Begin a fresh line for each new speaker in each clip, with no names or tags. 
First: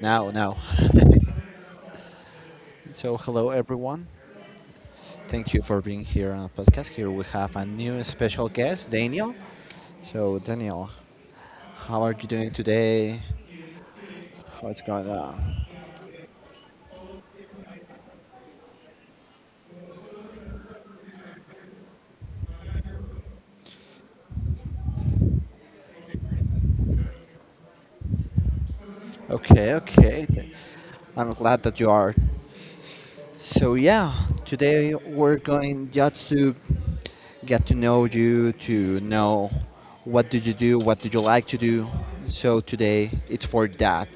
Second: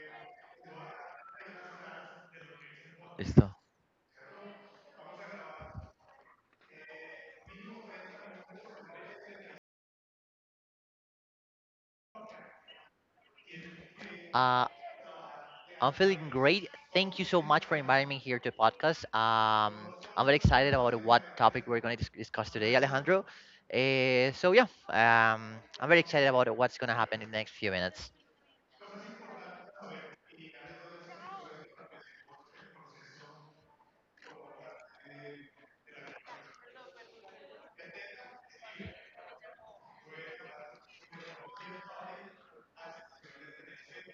Now, now. Hello
Listo.
everyone. Thank you for being here on the podcast. Here we have a new special guest, Daniel. So, Daniel, how are you doing today?
Uh,
What's going on?
I'm feeling great. Thank you so much for inviting me here to the podcast. I'm very excited about what topic we're going to discuss today, Alejandro. I'm very excited about what's going to happen in the next few minutes.
Okay, okay. I'm glad that you are. So, yeah, today we're going just to get to know you, to know what do you do, what do you like to do. So, today it's for that.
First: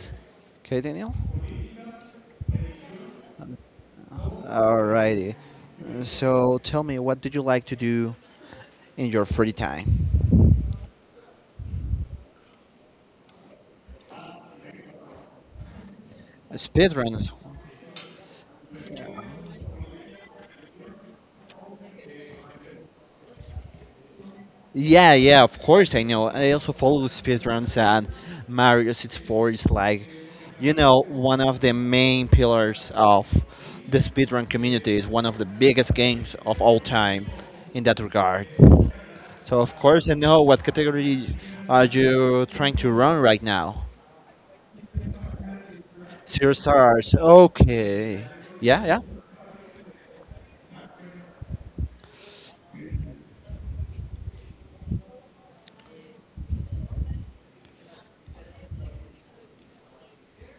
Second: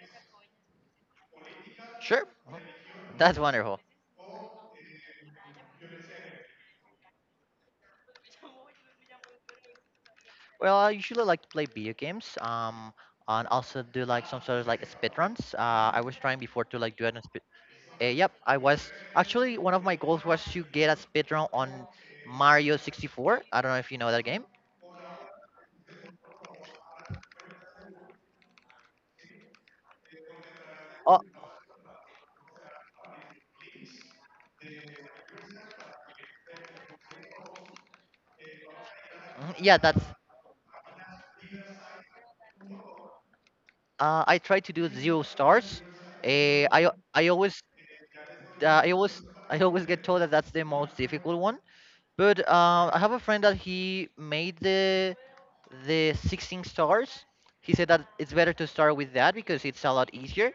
Okay, Daniel?
Sure, that's wonderful.
Alrighty. So tell me, what did you like to do in your free time?
Well, I usually like to play video games. And also do like some sort of like speed runs. I was trying before to like do it
Speedruns.
Uh, Yep, I was actually one of my goals was to get a speedrun on Mario 64. I don't know if you know that game.
Yeah, yeah, of course I know. I also follow speedruns, and Mario 64 is,
Oh,
one of the main pillars of the speedrun community. Is one of the biggest games of all time in that regard.
mhm,
So of
yeah,
course
that's.
I know what category are you trying to run right now.
I tried to do zero stars.
Zero
Uh, I
stars.
I always
Okay. Yeah,
I
yeah.
always I always get told that that's the most difficult one. But I have a friend that he made the 16 stars. He said that it's better to start with that because it's a lot easier.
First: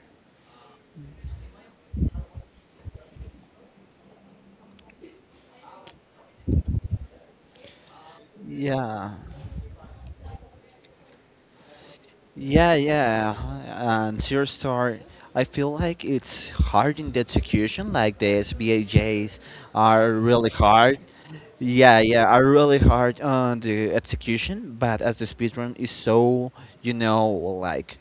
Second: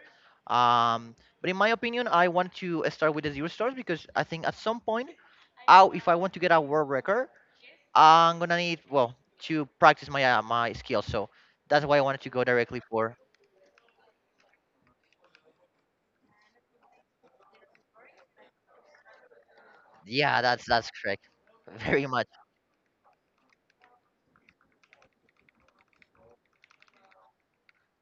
But in my opinion, I want to start with the zero stars because I think at some point out if I want to get a world record, I'm gonna need well
Yeah.
to practice my skills. So that's why I wanted to go
Yeah,
directly for.
yeah. And Zero Star, I feel like it's hard in the execution. Like the SBAJs are
Yeah,
really
that's
hard.
correct,
Yeah,
very
yeah,
much.
are really hard on the execution. But as the speedrun is so, you know, like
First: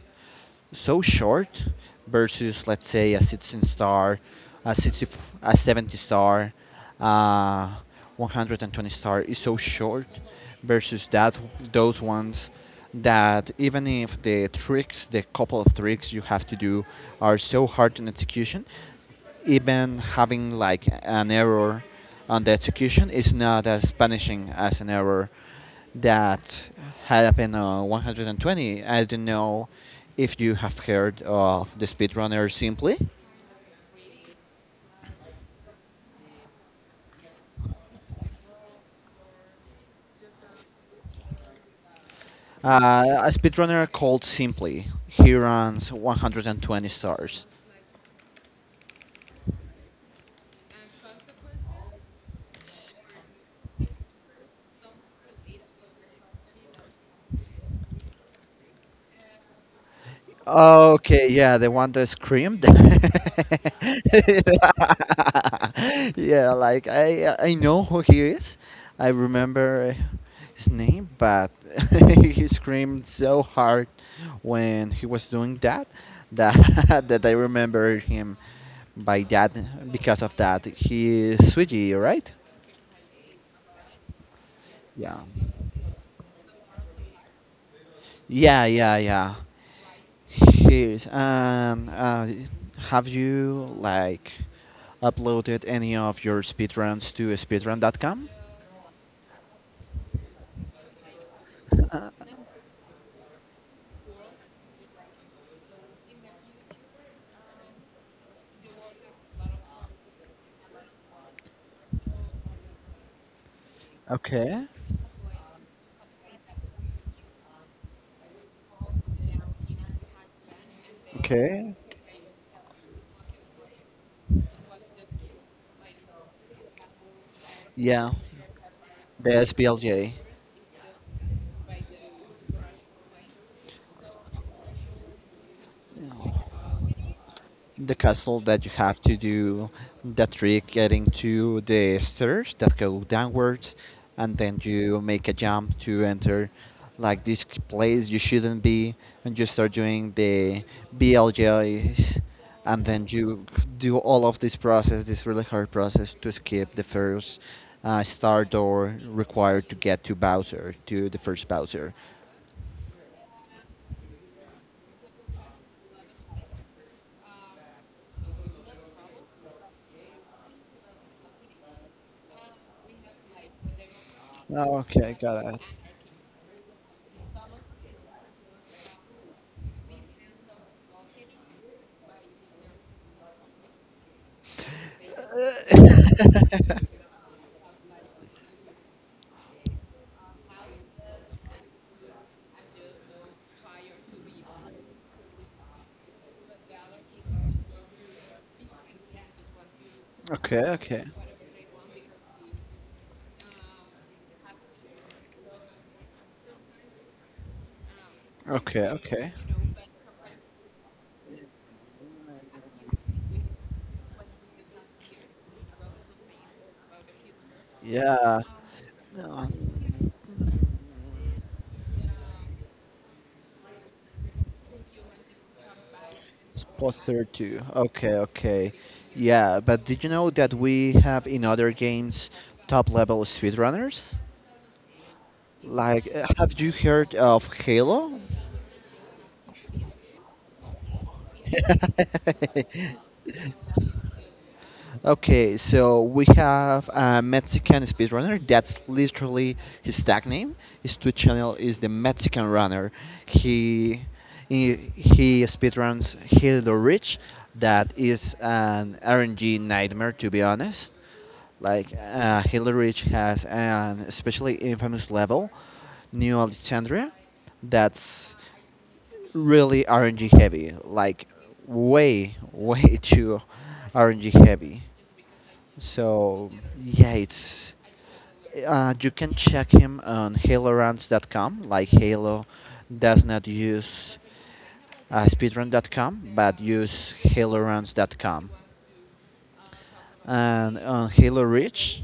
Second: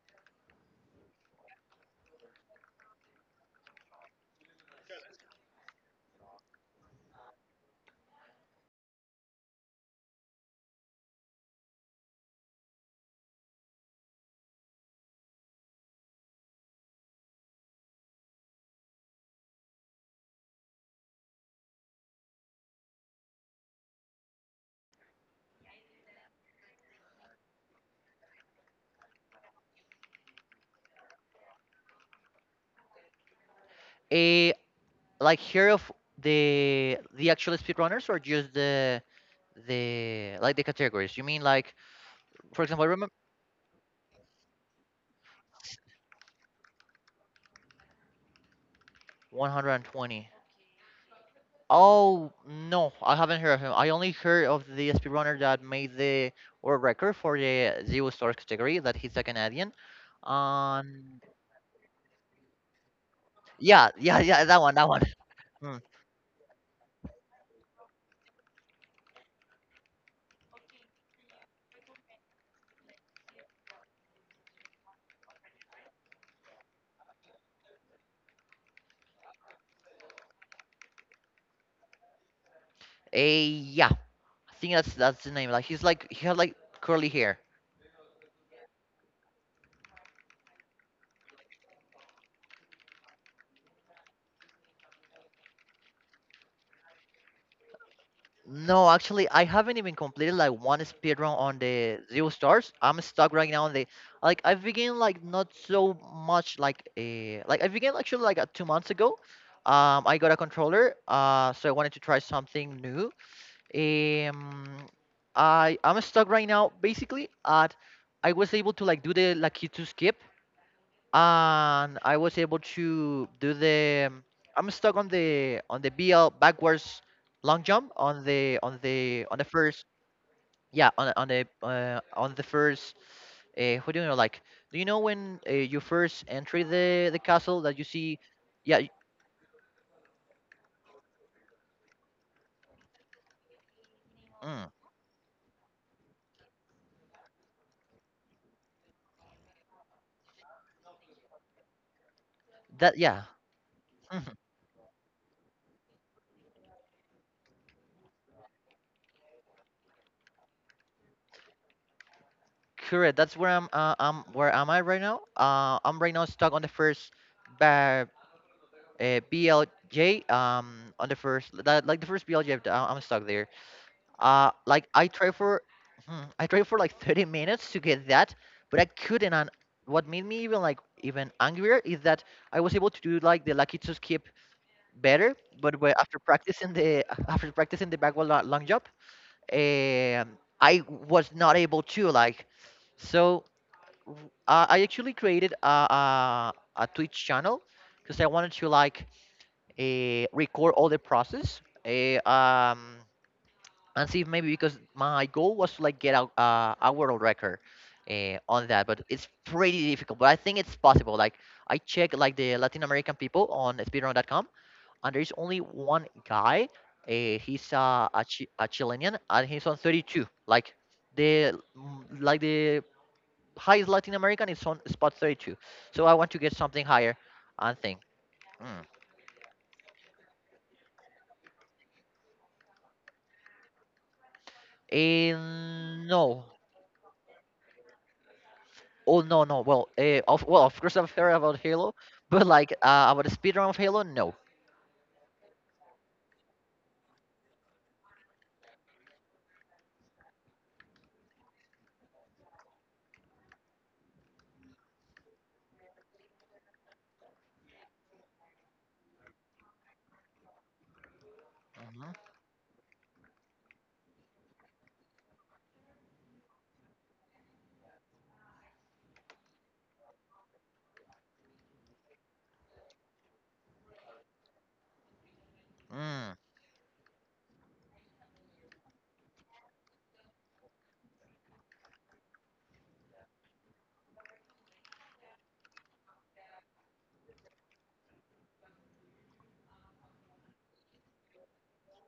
so short versus let's say a 16 star, a 60, a 70 star, uh, 120 star is so short versus that those ones that even if the tricks, the couple of tricks you have to do are so hard in execution, even having like an error on the execution is not as punishing as an error that happened on 120. I don't know if you have heard of the speedrunner Simply.
A like here of the actual speedrunners or just the like the categories. You mean like for example, I remember
A speedrunner called Simply. He runs 120 stars.
120. Oh no, I haven't heard of him. I only heard of the speedrunner that made the world record for the zero stars category. That he's a Canadian. Um,
Okay, yeah, the one that screamed.
Yeah, yeah, yeah, that one, that one. Huh.
Yeah, like I know who he is. I remember his name, but he screamed so hard when he was doing that that that I remember him by that because of that. He is Swiggy, right?
Eh, yeah, I think that's
Yeah.
that's the name. Like he's like he had like curly hair.
Yeah, yeah, yeah. Yes, and have you like uploaded any of your speedruns to speedrun.com?
No, actually, I haven't even completed like one speed run on the
Uh,
zero stars. I'm stuck right now on the like I began like not so much like like I began actually like 2 months ago. I got a controller. So I wanted to try something new.
okay,
Um, I'm stuck right now basically at I was able to like do the Lakitu skip
okay,
and I was able to do the I'm stuck on the BL backwards long jump
yeah,
on the on the
the
on the first
SBLJ.
yeah on the first who do you know like do you know when you first enter the castle that you
The
see
castle that you
yeah y-
have to do the trick, getting to the stairs that go downwards, and then
mm,
you make a jump to enter like this place you shouldn't be, and you start doing the BLJs, and
that
then
yeah
you do all
mhm,
of this process, this really hard process, to skip the first star door required to get to Bowser, to the first Bowser.
correct that's where I'm, where am I right now I'm right now stuck on the first ba- BLJ on the first that like the first BLJ am I'm I'm stuck there
Oh,
like I
okay,
tried
got
for, I tried for like 30 minutes to get that, but I couldn't. And what made me even like even angrier is that I was able to do like the lucky to skip better, but after practicing
it.
the after practicing the backward long jump, I was not able to like. So I actually created a Twitch channel because I wanted to like
okay
record all the
okay
process. And see if maybe because my goal was to like get out a world record on that,
okay
but it's
okay
pretty difficult, but I think it's possible. Like I checked like the Latin American people on speedrun.com and there's only one guy, uh, he's uh, a,
Yeah,
Chi a Chilean and
no,
he's on 32. Like the highest Latin American is on spot 32, so I want to get something
spot
higher
32.
and think
Okay,
mm.
okay. Yeah, but did you know that we have in other games top level speedrunners?
Eh,
Like,
no
have you heard of Halo?
Oh no no well of well Of course I've heard about Halo, but like about the speedrun of Halo, no.
Okay, so we have a Mexican speedrunner. That's literally his tag name. His Twitch channel is the Mexican Runner. He he speedruns Hill the Rich. That is an RNG nightmare, to be honest. Like
Mhm.
Hill the Rich has an especially infamous level, New Alexandria. That's really RNG heavy. Like way way too RNG heavy.
Mm.
So yeah, it's you can check him on haloruns.com. Like Halo does not use speedrun.com, but use haloruns.com. And on Halo Reach,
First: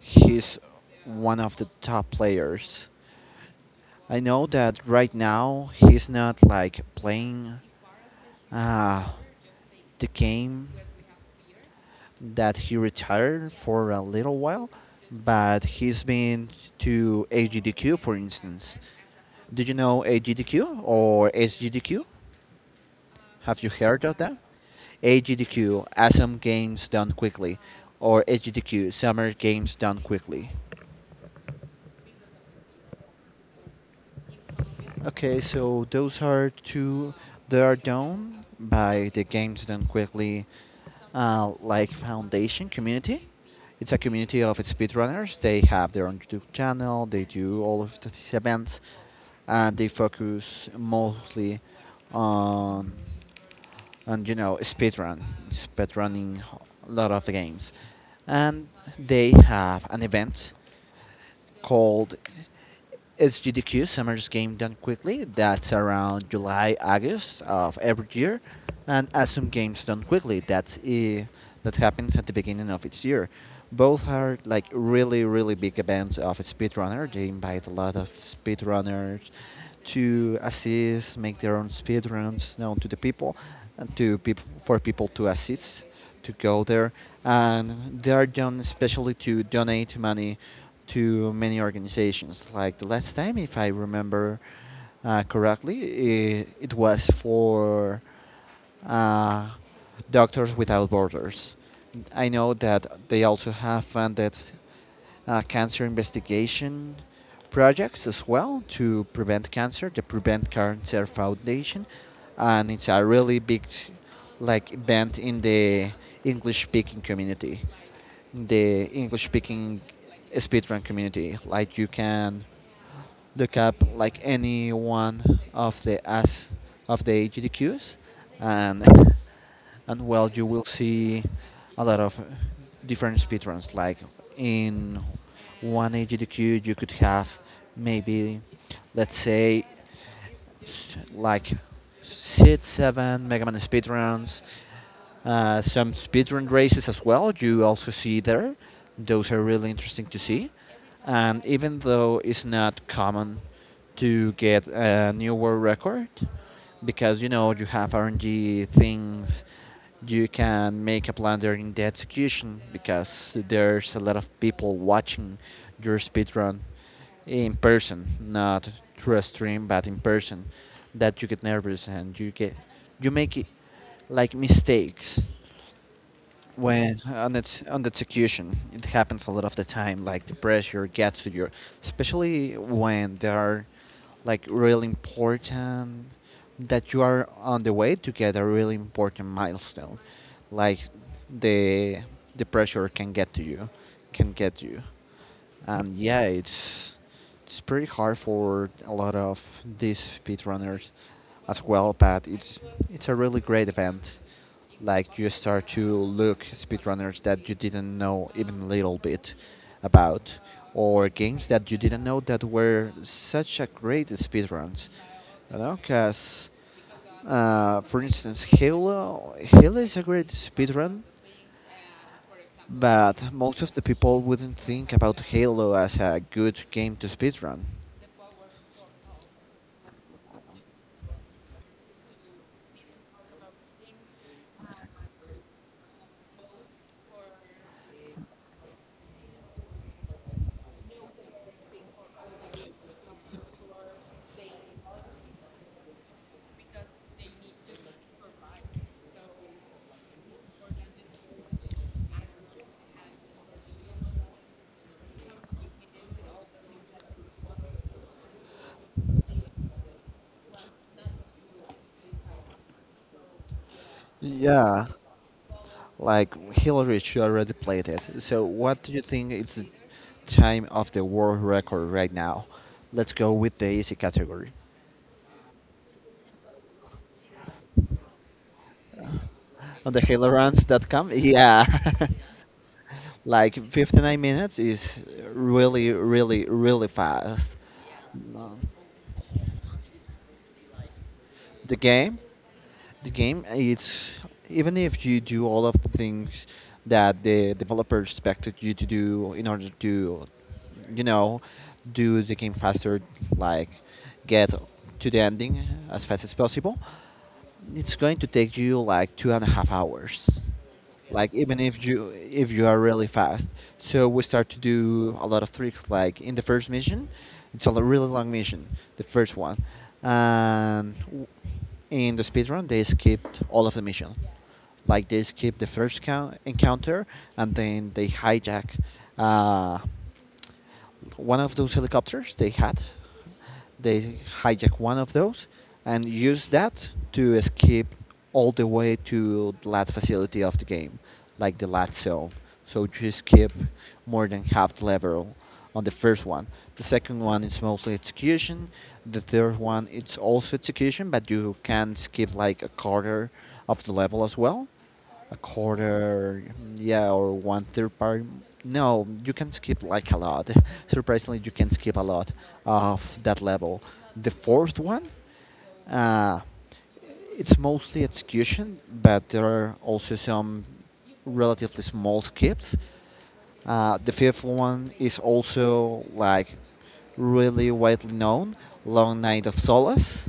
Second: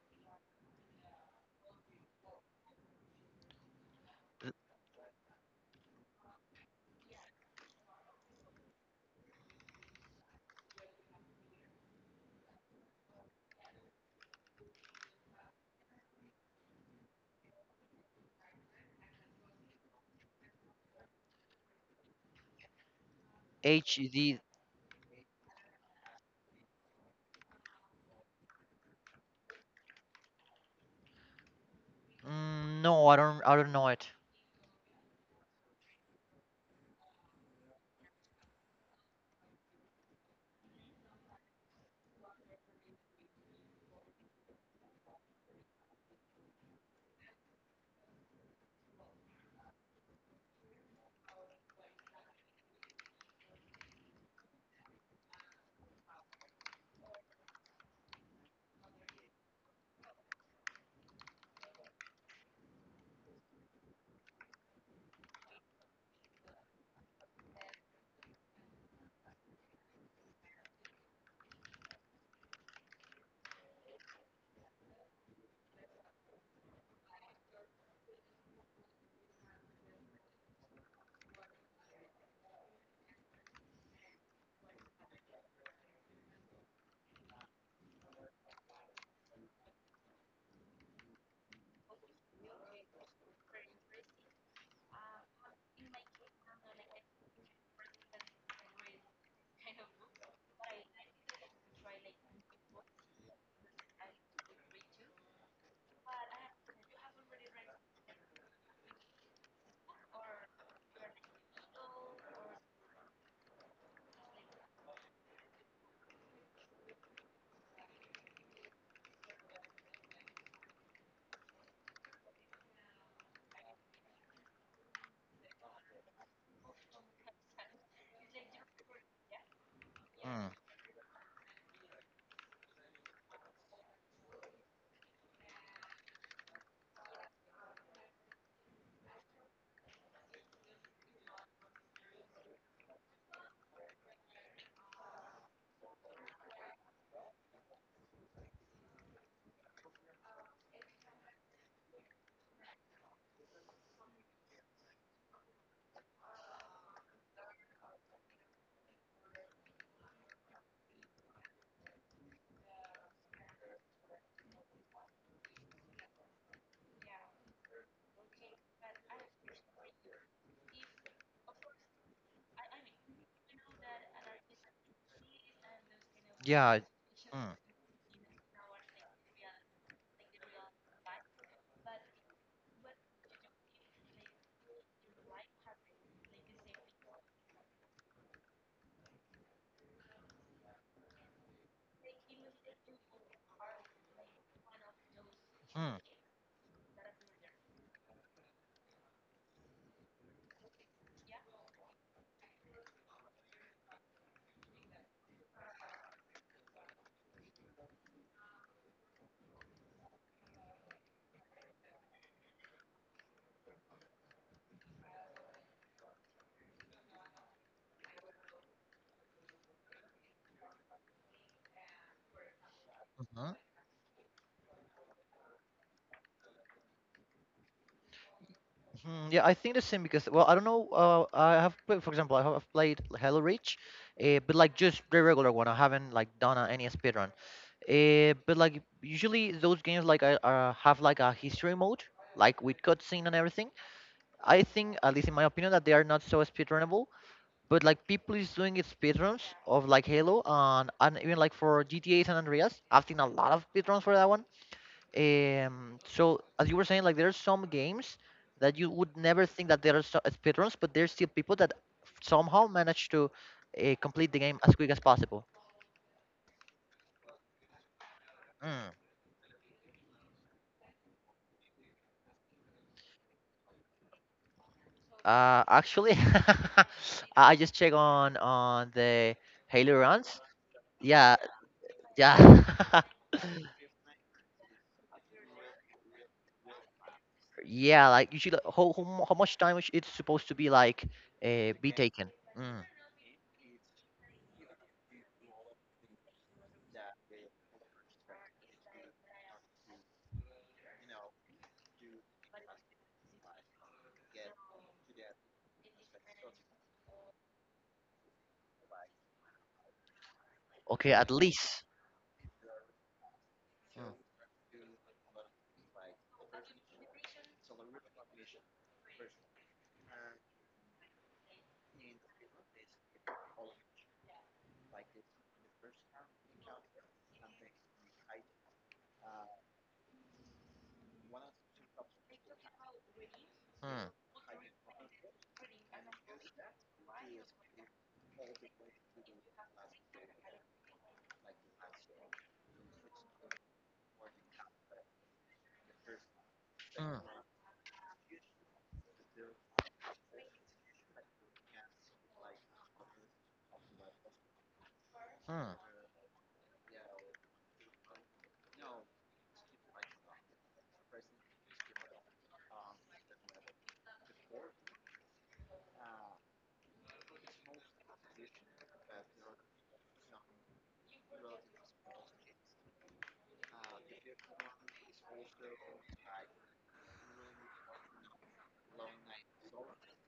he's one of the top players. I know that right now he's not like playing uh, the game, that he retired for a little while, but he's been to AGDQ, for instance. Did you know AGDQ or SGDQ? Have you heard of that?
HD,
AGDQ, Awesome Games Done Quickly, or SGDQ, Summer Games Done Quickly.
mm, no I don't I don't know it.
Okay, so those are two that are done by the Games Done Quickly like Foundation Community. It's a community of speedrunners. They have their own YouTube channel. They do all of these events, and they focus mostly on on you know speedrun, speedrunning a lot of the games, and they have an event called SGDQ, Summer's Game Done Quickly. That's around July, August of every year, and Assume Games Done Quickly. That's that happens at the beginning of each year. Both are like really, really big events of speedrunner. They invite a lot of speedrunners to assist, make their own speedruns known to the people, and for people to assist, to go there, and they are done especially to donate money to many organizations. Like the last time, if I remember correctly, it was for uh, Doctors Without Borders. I know that they also have funded cancer investigation projects as well, to prevent cancer, the Prevent Cancer Foundation, and it's a really big like event in the English speaking community, the English speaking speedrun community. Like you can the cap like any one of the as of the GDQs, and and well, you
Mm.
will see a lot of different speedruns. Like in one AGDQ, you could have maybe, let's say like six, seven Mega Man speedruns, some speedrun races as well. You also see there. Those are really interesting to see. And even though it's not common to get a new world record, because you know you have RNG things, you can make a blunder in the execution because there's a lot of people watching your speedrun in person, not through a stream, but in person, that you get nervous and you get you make it like mistakes
Yeah.
when on
Mm.
its on the execution. It happens a lot of the time. Like the pressure gets to your, especially when there are like really important that you are on the way to get a really important milestone. Like the the pressure can get to you, can get you. And
Mm.
yeah, it's pretty hard for a lot of these speedrunners as well, but it's a really great event. Like you start to look speedrunners that you didn't know even a little bit about, or games that you didn't know that were such a great speedruns. You know, because for instance, Halo is a great speedrun, but
Mhm.
most of the people wouldn't think about Halo as a good game to speedrun.
Mm, yeah, I think the same because well, I don't know. I have played, for example, I've played Halo Reach, but like just the regular one. I haven't like done any speedrun. But like usually those games like I have like a history mode, like with cutscene and everything. I think, at least in my opinion, that they are not so speedrunnable. But like people is doing it speedruns of like Halo and even like for GTA San Andreas, I've seen a lot of speedruns for that one. So as you were saying, like there are some games that you would never think that there are speedruns, but there's still people that somehow manage to complete the game as
Yeah,
quick as possible.
like Hillary, she already played it. So, what
Mm.
do you think it's the time of the world record right now? Let's go with the easy category.
Actually, I just check on the
On
Halo
the
runs.
HaloRuns.com?
Yeah,
Yeah.
yeah.
Like 59 minutes is really, really, really fast.
Yeah, like usually,
No.
how much time is- it's supposed to be like
the
be
game
taken? Mm.
the game it's, even if you do all of the things that the developer expected you to do in order to you know do the game faster, like get to the ending as fast as possible, it's going to take you like 2.5 hours,
Okay, at
like even
least.
if you are really fast. So
Mm,
we start to do a lot of tricks. Like in the first mission, it's a really long mission, the first one, and w- in the speed run they skipped all of the mission, like they skip the first encounter, and then they hijack uh, one of those helicopters they had.
mm,
They hijacked one of those and used that to escape all the way to the last facility of the game, like the last zone. So you skip more than half the level on the first one. The
mm,
second one is mostly execution. The third one it's also execution, but you can skip like a quarter of the level as well, a
mm,
quarter, yeah, or one third part. No, you can skip like a lot. Surprisingly, you can skip a lot of that level. The fourth one, uh, it's mostly execution, but there are also some relatively small skips. The fifth one is also like really widely known, Long Night of Solace,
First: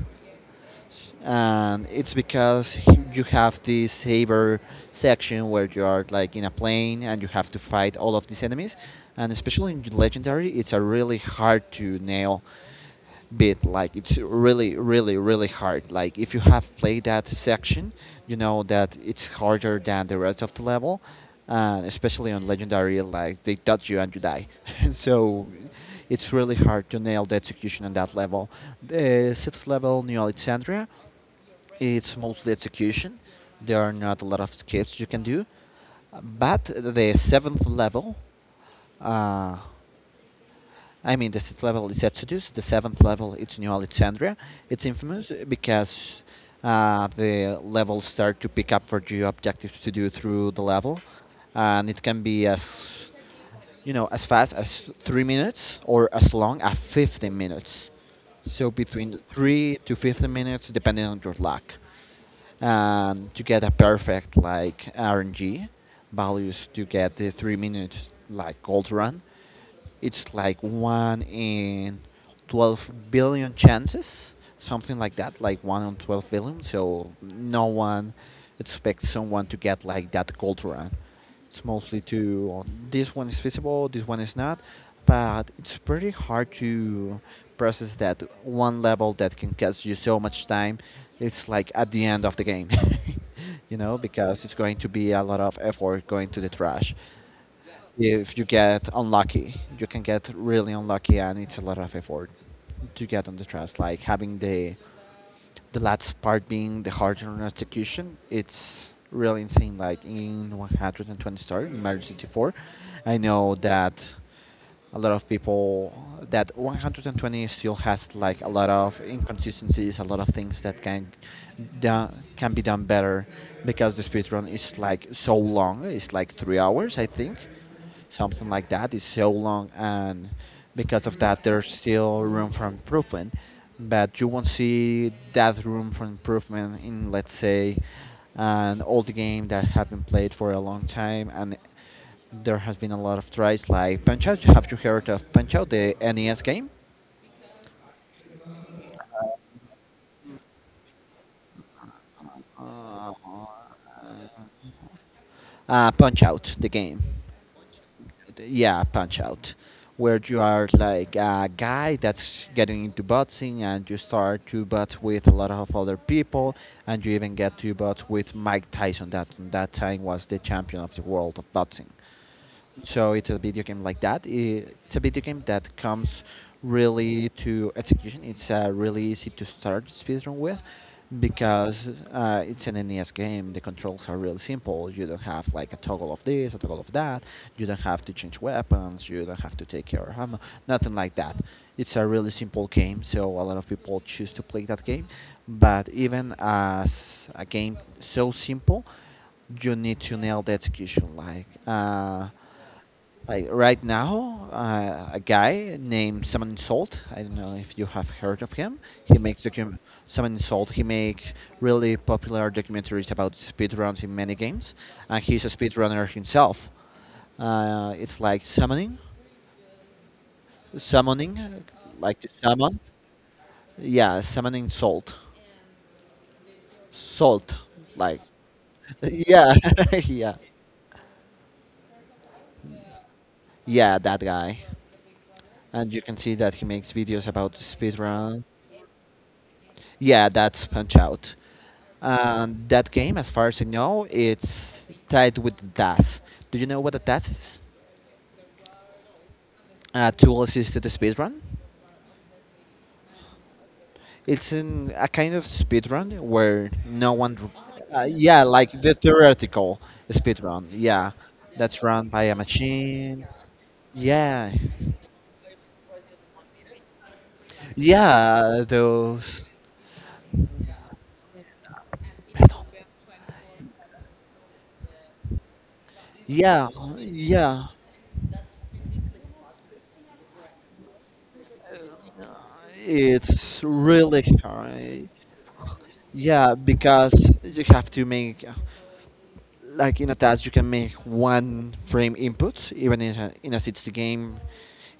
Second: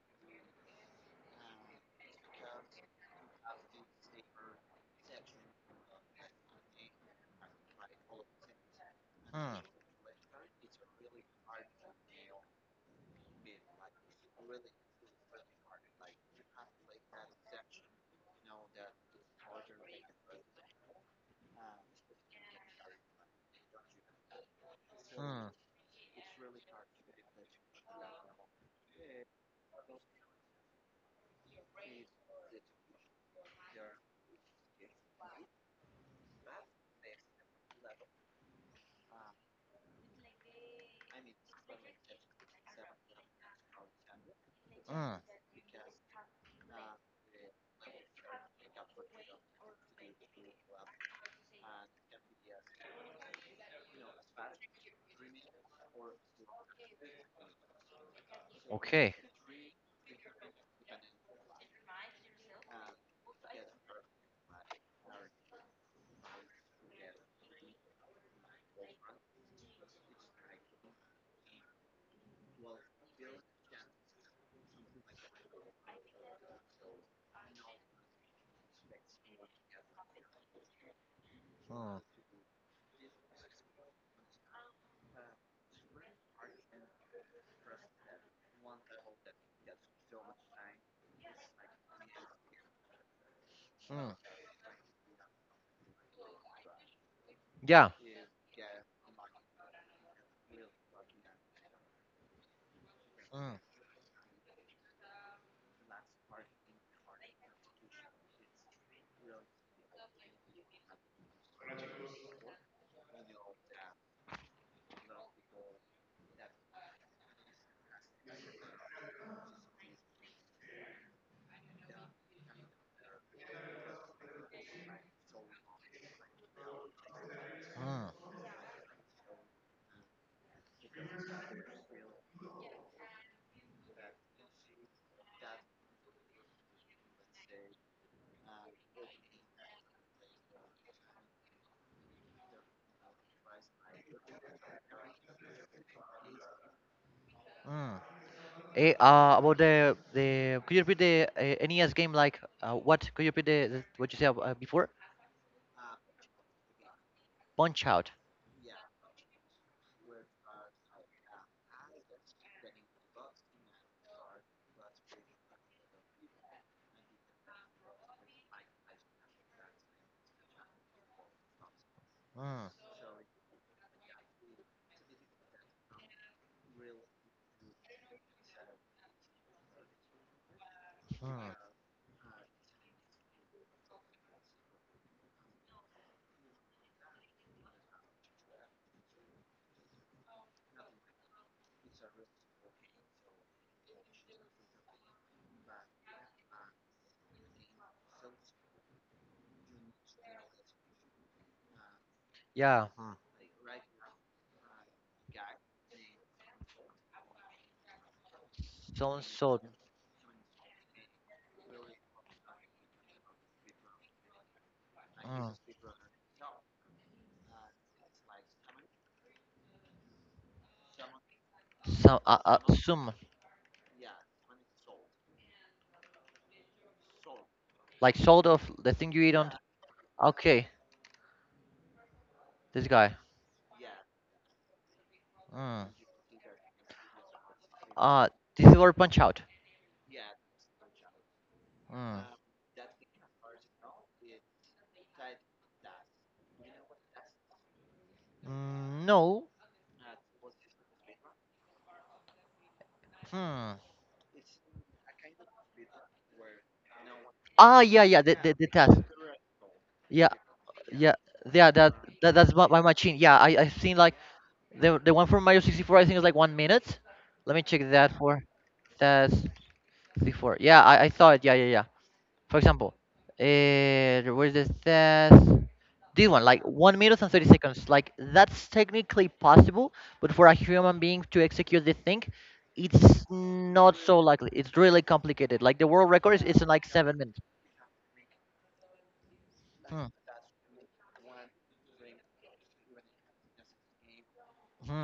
and it's because you have this saber section where you are like in a plane and you have to fight all of these enemies, and
mm,
especially in legendary it's a really hard to nail bit, like it's really really really hard. Like if you have played that section you know that it's harder than the rest of the level, and especially on legendary, like they touch you and you die.
mm,
So it's really hard to nail the execution on that level, the sixth level, new alexandria. It's mostly execution. There are not a lot of skips you can do. But the seventh level, uh, I mean, the sixth level is Exodus. The seventh level, it's New Alexandria. It's
mm.
infamous because the levels start to pick up for you objectives to do through the level, and it can be as you know as fast as 3 minutes or as long as 15 minutes. So
Okay.
between three to 15 minutes, depending on your luck. Um, to get a perfect like RNG values to get the 3 minutes like gold run, it's like one in 12 billion chances, something like that, like one in 12 billion. So no one expects someone to get like that gold run. It's
Mm,
mostly to this one is feasible, this one is not, but it's pretty hard to process that one level that can cost you so much time. It's like at the end of the game,
mm.
because it's going to be a lot of effort going to the trash
Yeah.
if you get unlucky. You can get really unlucky, and it's a lot of effort to get on the
Mm,
trust. Like having the last part being the harder execution, it's really insane. Like in 120 star in Mario 64, I know that a lot of people that 120 still has like a lot of inconsistencies, a lot of things that can da- can be done better because the speed run is like so long. It's like 3 hours, I think
mm,
something like that is so long, and because of that there's still room for improvement, but you won't see that room for improvement in, let's say, an old game that have been played for a long time and there has been a lot of tries, like Punch Out. Have you heard of Punch Out, the NES game?
mm. About the could you repeat the NES game like what
Uh,
could you repeat the what you said before?
Punch Out, the game.
Punch Out.
Yeah, Punch Out, where you are like a guy that's getting into boxing and you start to box with a lot of other people, and you even get to box with Mike Tyson, that that time was the champion of the world of boxing.
Mm,
So it's a video game like that. It's a video game that comes really to execution. It's really easy to start speedrun with
mm.
because it's an NES game. The controls are really simple. You don't have like a toggle of this, a toggle of that. You don't have to change weapons. You don't have to take your ammo. Nothing like that. It's a really simple game, so a lot of people choose to play that game. But even as a game so simple, you need to nail the execution.
Yeah. Mm.
Like right now, a guy named Simon Salt. I don't know if you have heard of him. He
Sounds
makes
so.
docu- Simon Salt. He makes really popular documentaries about speedruns in many games, and he's a
Mm.
speedrunner himself. It's like summoning, uh, like to summon.
Some
Yeah, salt.
like
Like,
sort of the thing you eat on.
yeah, yeah,
Okay, this guy.
yeah. That guy,
Mm.
and you can see that he makes videos about
Uh,
speedrun.
this is our punch out.
Yeah, that's Punch Out.
Mm.
And that game, as far as I know, it's tied with the TAS. Do you know what a TAS is?
Mm, no.
A tool assisted speedrun.
Hmm.
It's in a kind of speedrun where no one.
Ah, yeah, yeah.
Yeah,
The
like the
task.
theoretical
Yeah,
speedrun.
yeah,
Yeah,
yeah.
that's
That,
run by a
my machine.
machine.
Yeah, I've seen like
Yeah.
the one from Mario 64. I think is like 1 minute. Let me check that for
Yeah,
that's
those.
64. Yeah, I saw it. Yeah, yeah, yeah. For example, where's the says this one, like
Yeah,
1 minute and thirty
yeah.
seconds. Like that's technically possible, but for a human being to execute this thing, it's
It's
not so
really
likely. It's really
hard.
complicated. Like the world record
Yeah,
is in like 7 minutes.
because you have to make, like
Hmm.
in a task you can make one frame input even in a 60 game,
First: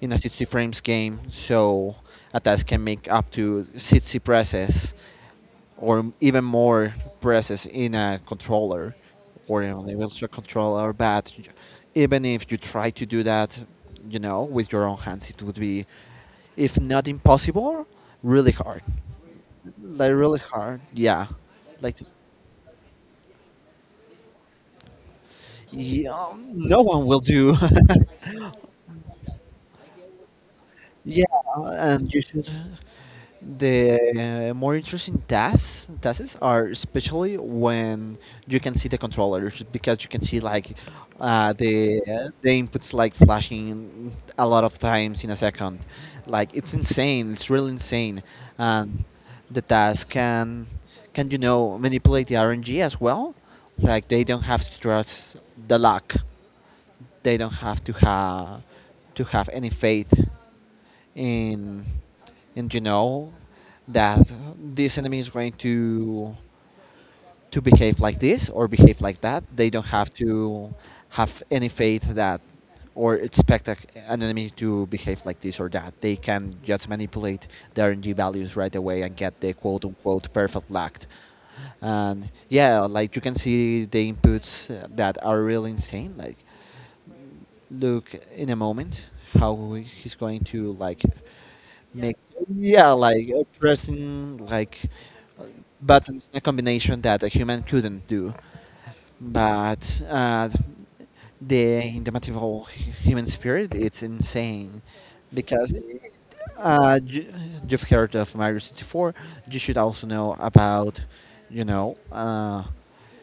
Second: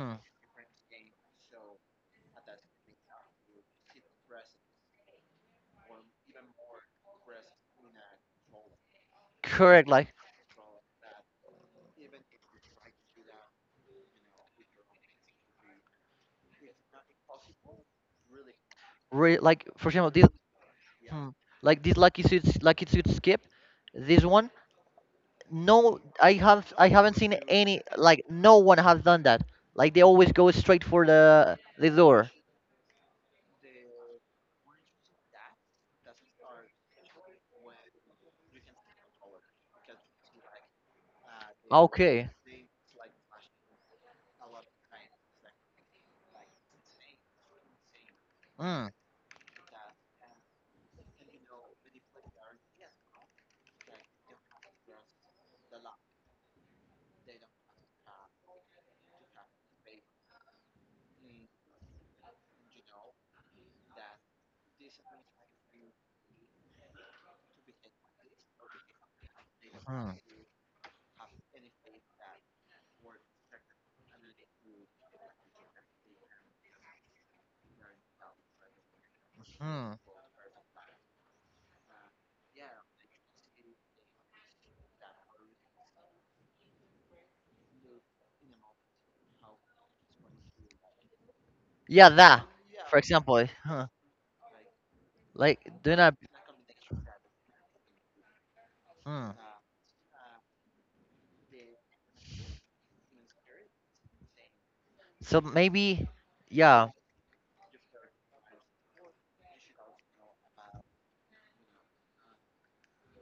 in a 60 frames game, so a task can make up to 60 presses or even more presses in a controller or in
Correct.
an virtual controller, but even if you try to do that, you know, with your own hands it would be, if not impossible, really hard.
Like for example,
Like
this,
really hard, yeah.
hmm, like this
Like
lucky suit skip, this one. No I
yeah, no one
haven't
will
seen
do.
any like no one has done that like they always go straight for
Yeah,
the
and you
door.
should. The more interesting tasks are especially when you can see the controllers because you can see like uh, the
Okay.
the inputs like flashing a lot of times in a second. Like it's insane. It's really insane,
Mm,
and the task can, you know, manipulate the RNG as well. Like they don't have to trust the luck, they don't have to have to have any faith in in, you know, that this enemy is going to behave like this or behave like that. They don't
mm,
have to have any faith that, or expect an enemy to behave like this or that. They can just manipulate the RNG values right away and get the quote
mm.
unquote perfect lacked. And yeah, like you can see the inputs that are really insane. Like look in a moment how he's going to like
Yeah
make.
that
Yeah,
for
like
example huh.
pressing like uh,
Like do not
buttons in a combination that a human couldn't do.
mm.
But the in the material human spirit, it's insane,
So
because
maybe yeah
uh, you, you've heard of Mario 64, you should also know about, you know,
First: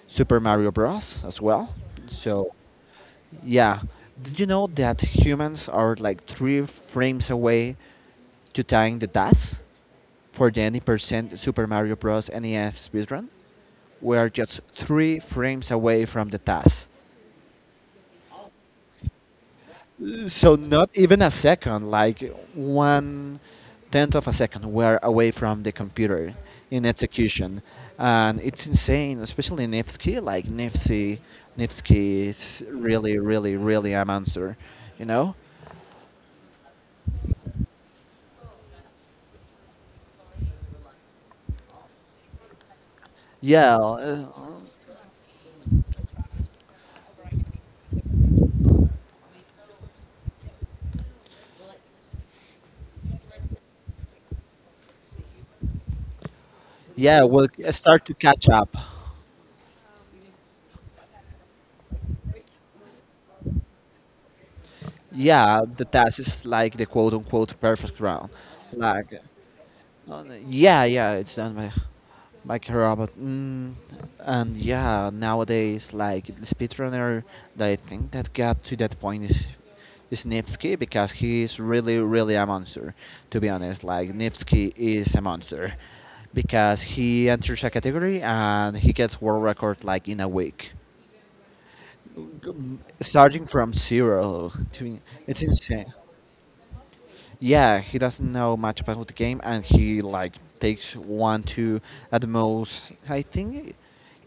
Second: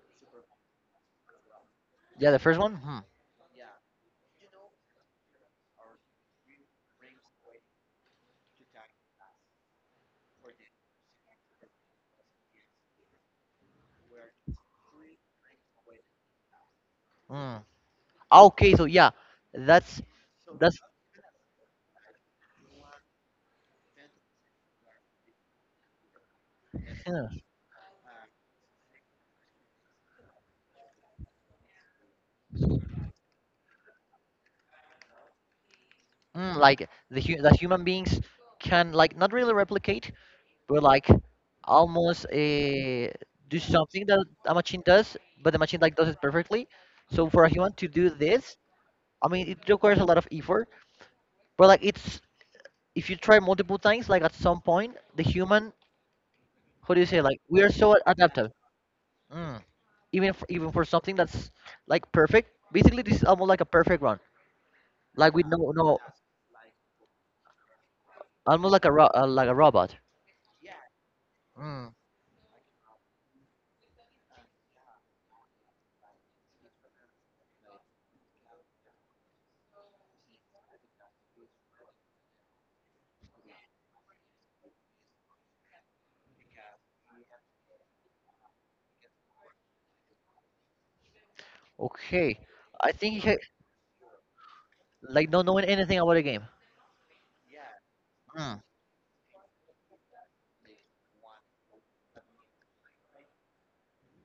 Super Mario Bros as well,
yeah the
so
first one hmm,
yeah. Did you know that humans are like three frames away to tying the task for the 90% Super Mario Bros. NES speedrun? We are just three frames away from the task.
mm. Okay so yeah that's
So
that's
not even a second, like one tenth of a second, we are away from the computer in
huh,
execution, and it's insane, especially Nevsky. Like Nevsky, Nevsky is really, really, really a monster, you know.
mm, like that human beings can like not really replicate but like almost do
Yeah,
something that a machine does, but the machine like does it perfectly. So for a human to do this, I mean, it requires a lot of effort. But like it's if you try multiple times, like at some point, the human, how do you say,
yeah,
like
we'll
we are so
start to catch
adaptive.
up.
Mm. Even for something that's like perfect, basically this is almost like a perfect run, like with
Yeah, the
no
task is like the quote unquote perfect round.
almost like a
Like,
like a robot.
yeah, yeah, it's done by
Mm.
like a robot. Mm, and yeah, nowadays, like the speedrunner that I think that got to that point is Nipsky because he is really, really a monster. To be honest, like Nipsky is a monster because he enters a category and he gets world record like in a week.
Okay,
g-
I think he,
Starting from zero to,
like
it's
not knowing
insane.
anything about the game.
Yeah, he doesn't know
Mm.
much about the game, and he like takes one to, at the most, I think,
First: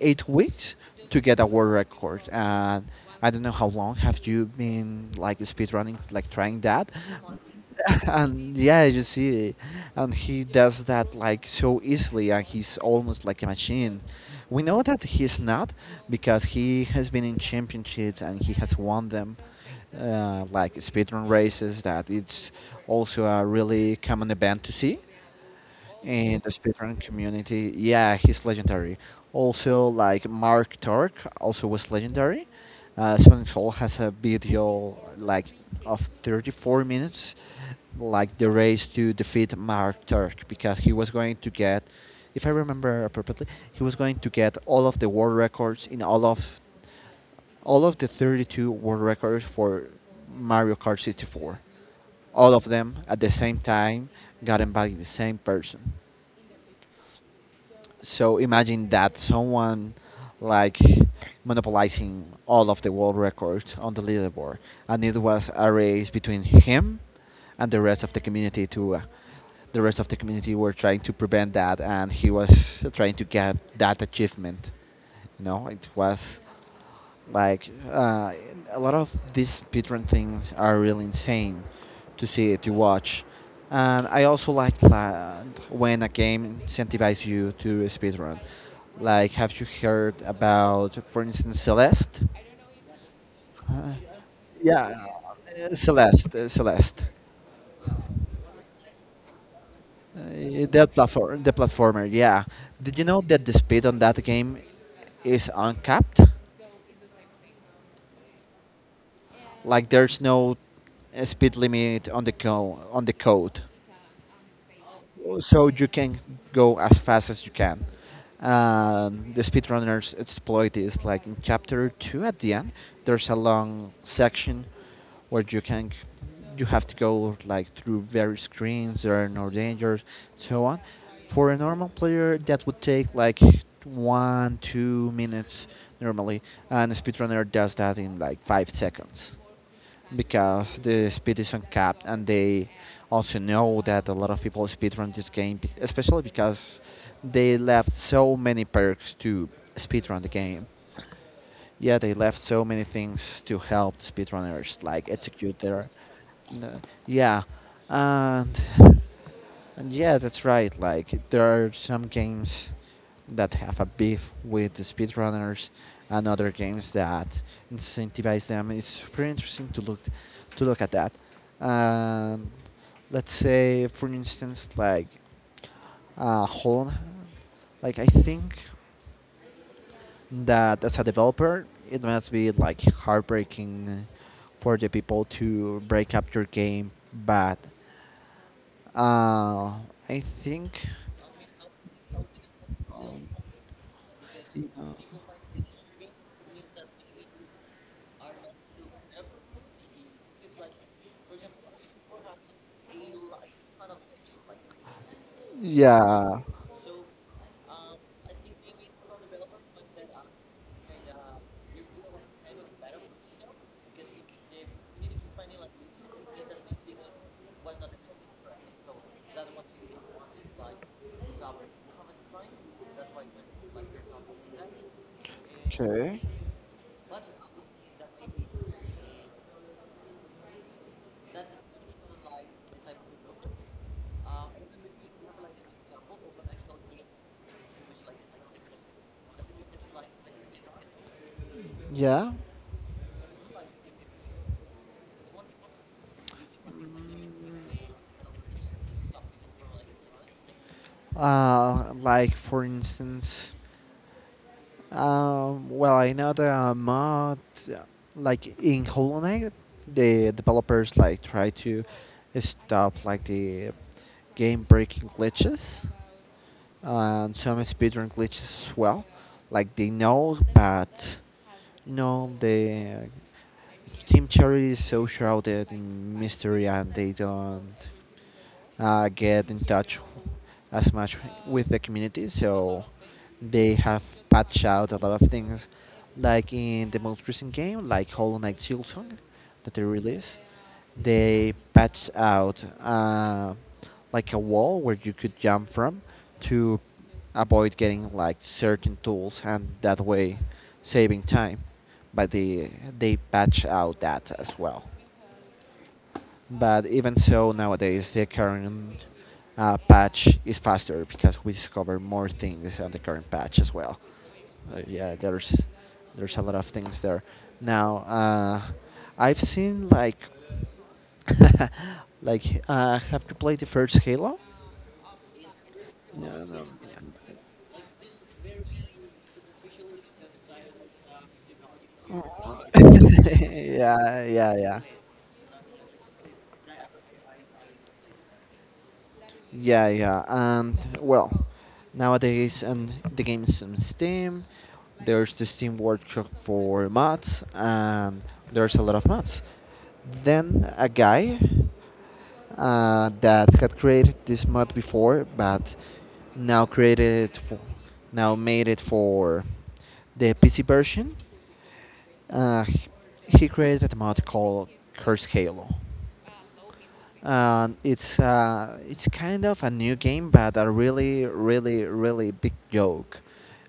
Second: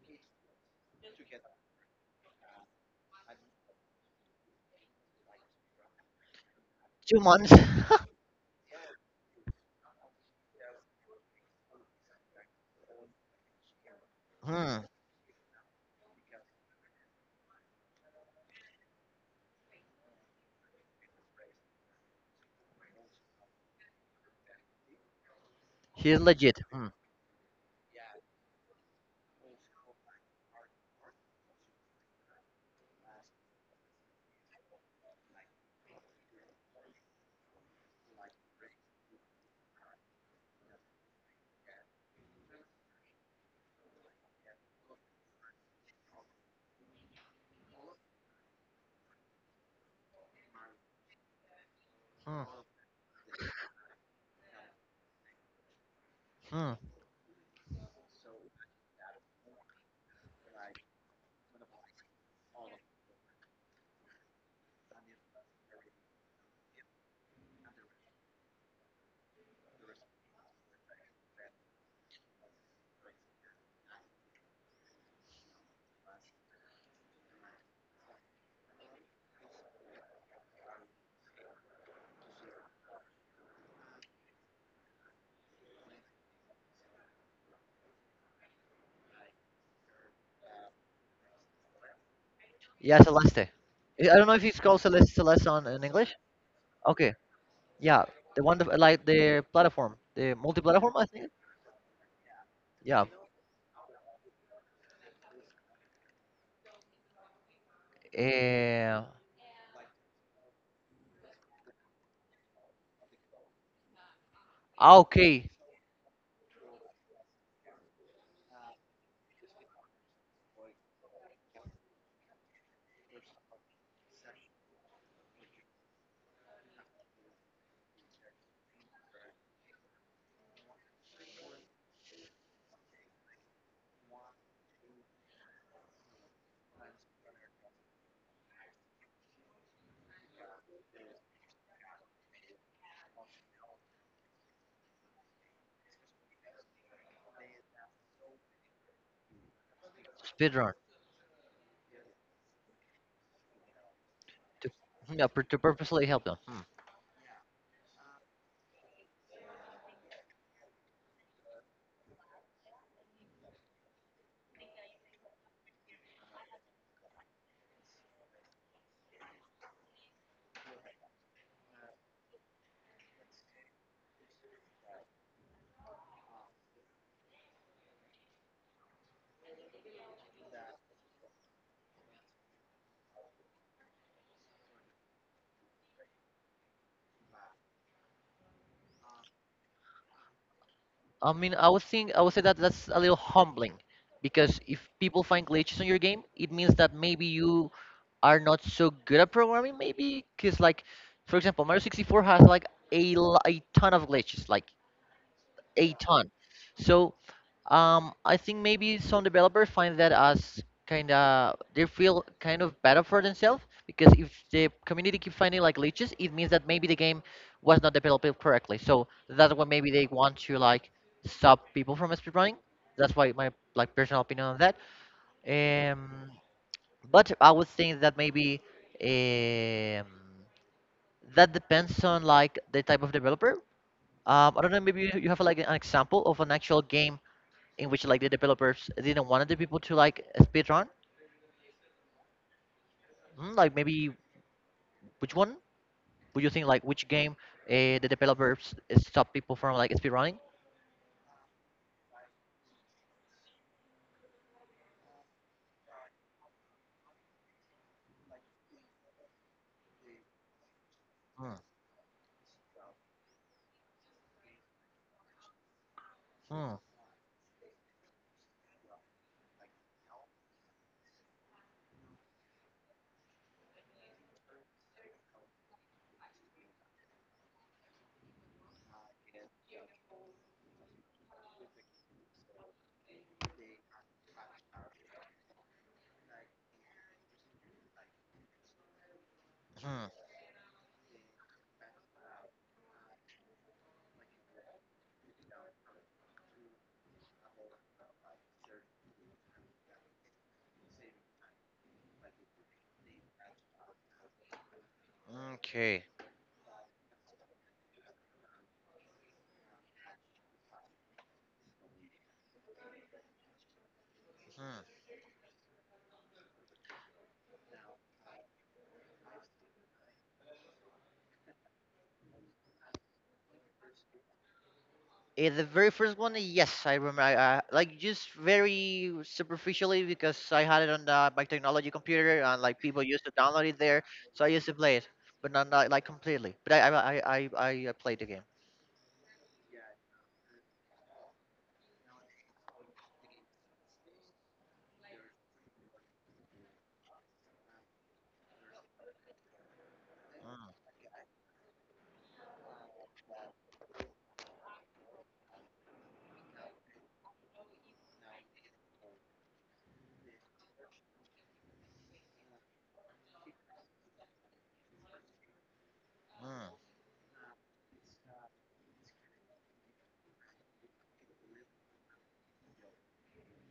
8 weeks to get a world record. And I don't know how long have you been like speedrunning, like trying that.
Two months.
And yeah, you see, and he does that like so easily, and he's almost like a machine. We know
Hmm.
that he's not because he has been in championships and he has won them, like speedrun races, that it's also a really common event to see
He's
in the
legit. Hmm.
speedrun community. Yeah, he's legendary. Also, like Mark Tork also was legendary. Seven Soul has a video like of 34 minutes, like the race to defeat Mark Turk because he was going to get, if I remember appropriately, he was going to get all of the world records in all of the 32 world records for Mario Kart 64.
Hmm.
All of them at the same time gotten by the same person.
Hmm.
So imagine that someone like monopolizing all of the world records on the leaderboard, and it was a race between him and the rest of the community to. The rest of the community were trying to prevent that, and he was trying to get that achievement. You know, it was like a lot of these speedrun things are really insane to see, to watch, and I also like when a game incentivizes you to speedrun. Like, have you heard about, for instance, Celeste?
Yeah, Celeste. I don't know if it's called
Yeah,
Celeste, in English.
Celeste, Celeste.
Okay, yeah, the one that- like the platform, the multi-platform, I think.
The platformer. Yeah. Did
Yeah.
you know that the speed on that game is uncapped?
Uh,
Like, there's no speed limit on the on the code.
ah, okay,
So you can go as fast as you can. The speedrunners exploit this. Like in chapter two, at the end, there's a long section where you have to go like through various screens. There are no dangers, so on. For a normal player, that would take like 1, 2 minutes normally, and a speedrunner does that in like 5 seconds because the speed is uncapped and they also know that a lot of people speedrun this game, especially because they left so many perks to speedrun the game.
speedrun
Yeah, they left so many things to help the
to
speedrunners like
yeah to
execute their,
purposely help them. Hmm.
the- yeah, and and yeah, that's right. Like there are some games that have a beef with the speedrunners and other games that incentivize them. It's super interesting to look at that. And let's say, for instance, like Holland. Like I think that as a developer, it must be like heartbreaking for the people to break up your game. But uh, I think,
I mean, I would think I would say that that's a little humbling, because if people find glitches on your game, it means that maybe you are not so good at programming. Maybe because like, for example, Mario 64 has like a ton of glitches. Like a ton.
yeah.
So I think maybe some developers find that as kind of they feel kind of better for themselves, because if the community keeps finding like leeches, it means that maybe the game was not developed correctly. So that's why maybe they want to like stop people from speedrunning. That's why my like personal opinion on that.
Okay.
Um, but I would think that maybe um, that depends on like the type of developer. I don't know. Maybe you have like an example of an actual game in which like the developers didn't want the people to like speedrun?
Yeah.
Mm, like maybe which one? Would you think like which game the developers stop people from like speedrunning?
Like for instance, well, I know the mod, like in Hollow Knight, the developers like try
Hmm.
to stop like the game breaking glitches,
Hmm.
and some speedrun glitches as well. Like they know, but you know, the Team Cherry is so shrouded in mystery, and they don't get in touch as much with the community. So they have patched out a lot of things, like in the most recent game, like Hollow Knight Silksong that they
Hmm.
released, they patched out like a wall where you could jump from to avoid getting like certain tools and that way saving time, but they patch out that as well.
Okay.
But even so, nowadays the current patch is faster because we discover more things on the current patch as well.
Hmm.
Yeah, there's a lot of things there now. I've seen like, like, have you played the first Halo?
The very first
Yeah,
one,
no.
yes, I remember. Like just very superficially because I had it on my technology computer and like people used to download it there,
Yeah,
so I
yeah,
used to
yeah,
play it, but not like completely. But I played the game.
yeah, yeah. And well, nowadays, and the games on Steam, there's the Steam Workshop for mods, and there's a lot of mods. Then
Hmm.
a guy that had created this mod before, but now created it for, now made it for the PC version. Uh, he created a mod called Curse Halo. It's kind of a new game, but a really, really, really big joke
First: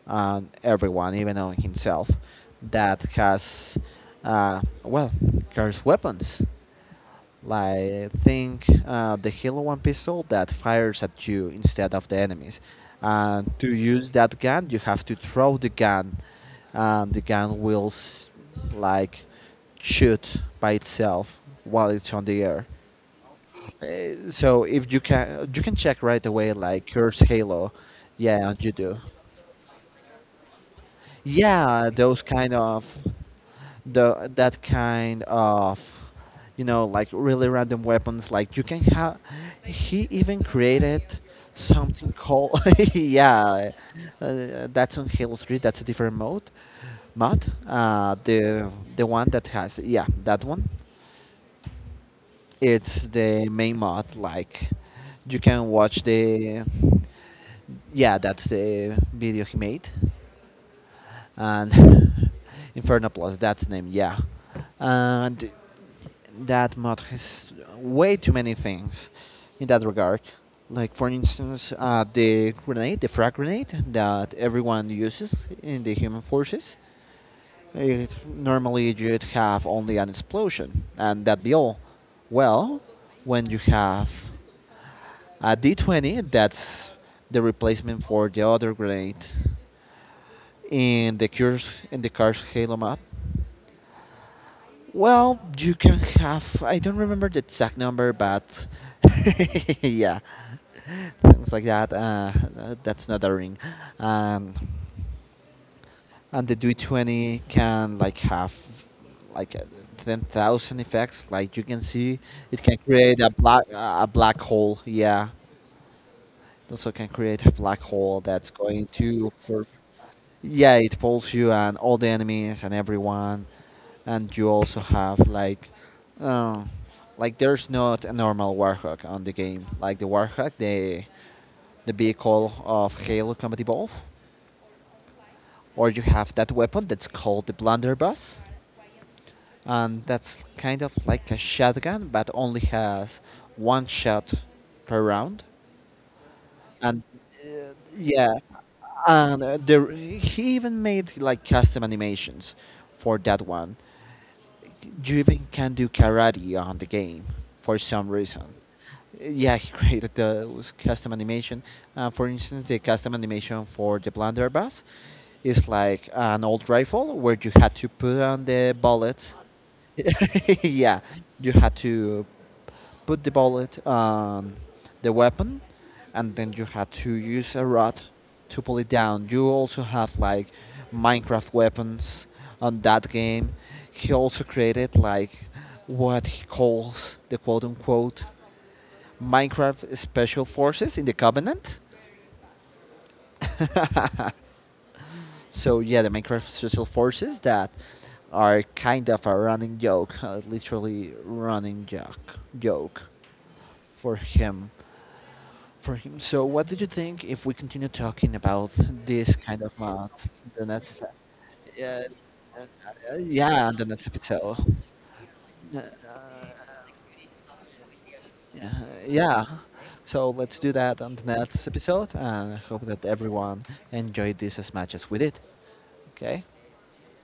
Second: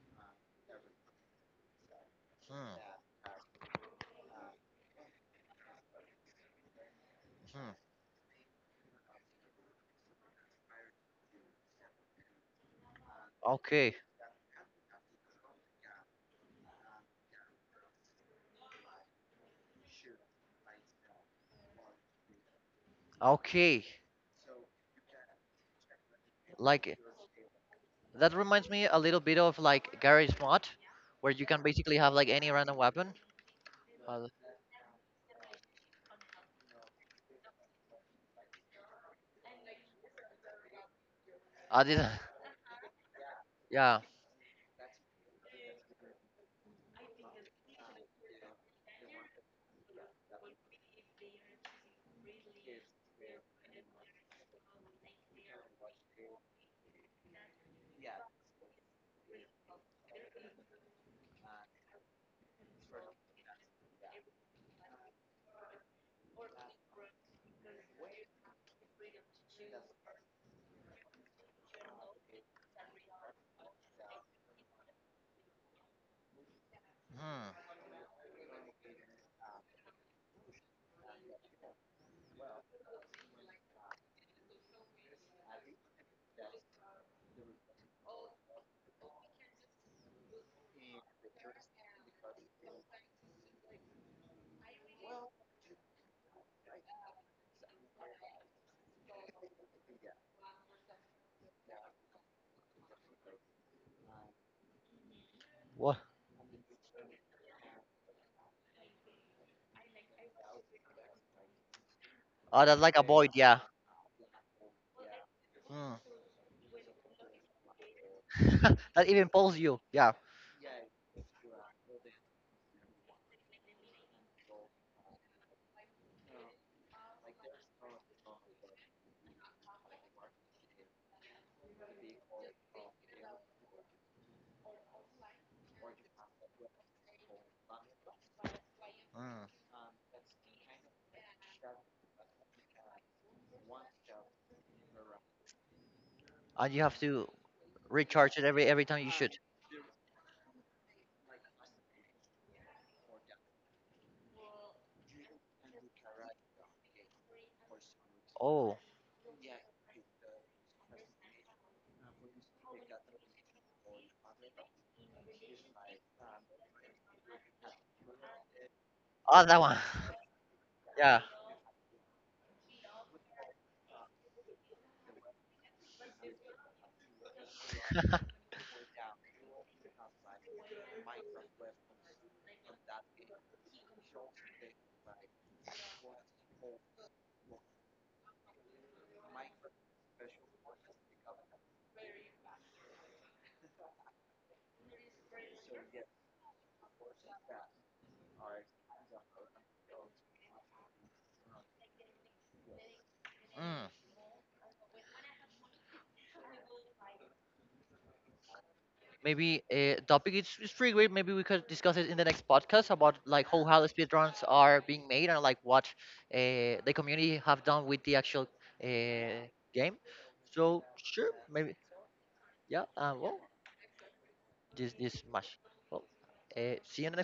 on everyone, even on himself,
Hmm. Hmm.
that has, uh, well, curse weapons.
Hmm.
Like think the Halo One pistol that fires at you instead of the enemies. And to
Okay.
use that gun, you have to throw the gun, and the gun will like shoot by itself while it's on the air.
Okay,
So if you can you can check right away like
like
curse halo.
that
Yeah,
reminds
you
me
do.
a little bit of like garage mod where you can
Yeah
basically have
those
like any
kind
random
of
weapon uh,
the that kind of You know, like really random weapons, like you can have, he even created
I did
something called yeah.
yeah
That's on halo 3. That's a different mod. The one that has, yeah, that one, it's the main mod. Like you can watch the, yeah, that's the video he made, and Inferno Plus. That's the name. Yeah, and that mod has way too many things in that regard. Like for instance, the grenade, the frag grenade that everyone uses in the human forces.
hmm.
It, normally, you'd have only an explosion, and that'd be all. Well, when you have a D20, that's the replacement for the other grenade in the car's Halo map. Well, you can have, I don't remember the exact number, but yeah, things like that. That's not a ring. Um,
What
and the D20 can like have like 10,000 effects. Like you can see, it
oh
can
that's like a Okay.
create a
Void yeah
black hole. Yeah,
hmm.
it also can create a black hole that's going
That even
to,
pulls
for,
you yeah
yeah, it pulls you and all the enemies and everyone. And you also have uh, like there's not a normal warhawk on the game, like the warhawk the vehicle of halo combat Evolved. Or you have that weapon that's called the blunderbuss,
hmm.
and that's kind of like a shotgun, but only has one shot per round.
And you have
And
to
uh, yeah,
recharge it every time you shoot
there he even made like custom animations for that one. You even can do karate on the game for some reason.
oh
Yeah, he created the custom animation. For instance, the custom animation for the blunderbuss is like an old rifle where you had to put on the bullets.
ah, that one
Yeah,
yeah
you had to put the bullet, the weapon, and then you had to use a rod to pull it down. You also have like Minecraft weapons on that game. He also created like what he calls the quote unquote Minecraft special forces in the Covenant. So yeah, the Minecraft social forces that are kind of a running joke, literally running joke,
Hmm.
for him. So what do you think if we continue talking about this kind
Maybe
of
a
mods,
topic
the
it's pretty great maybe we could
uh,
discuss
uh,
it in the next podcast about like
yeah,
how
the
the
next
speedruns
episode.
are being made and like
Uh,
what the community have done with the actual
yeah,
uh,
yeah.
game
So let's do
so
that on the
sure
next
maybe
episode, and I
yeah
hope that
well
everyone enjoyed this as
this
much as we
this
did.
much well
Okay.
see you in the next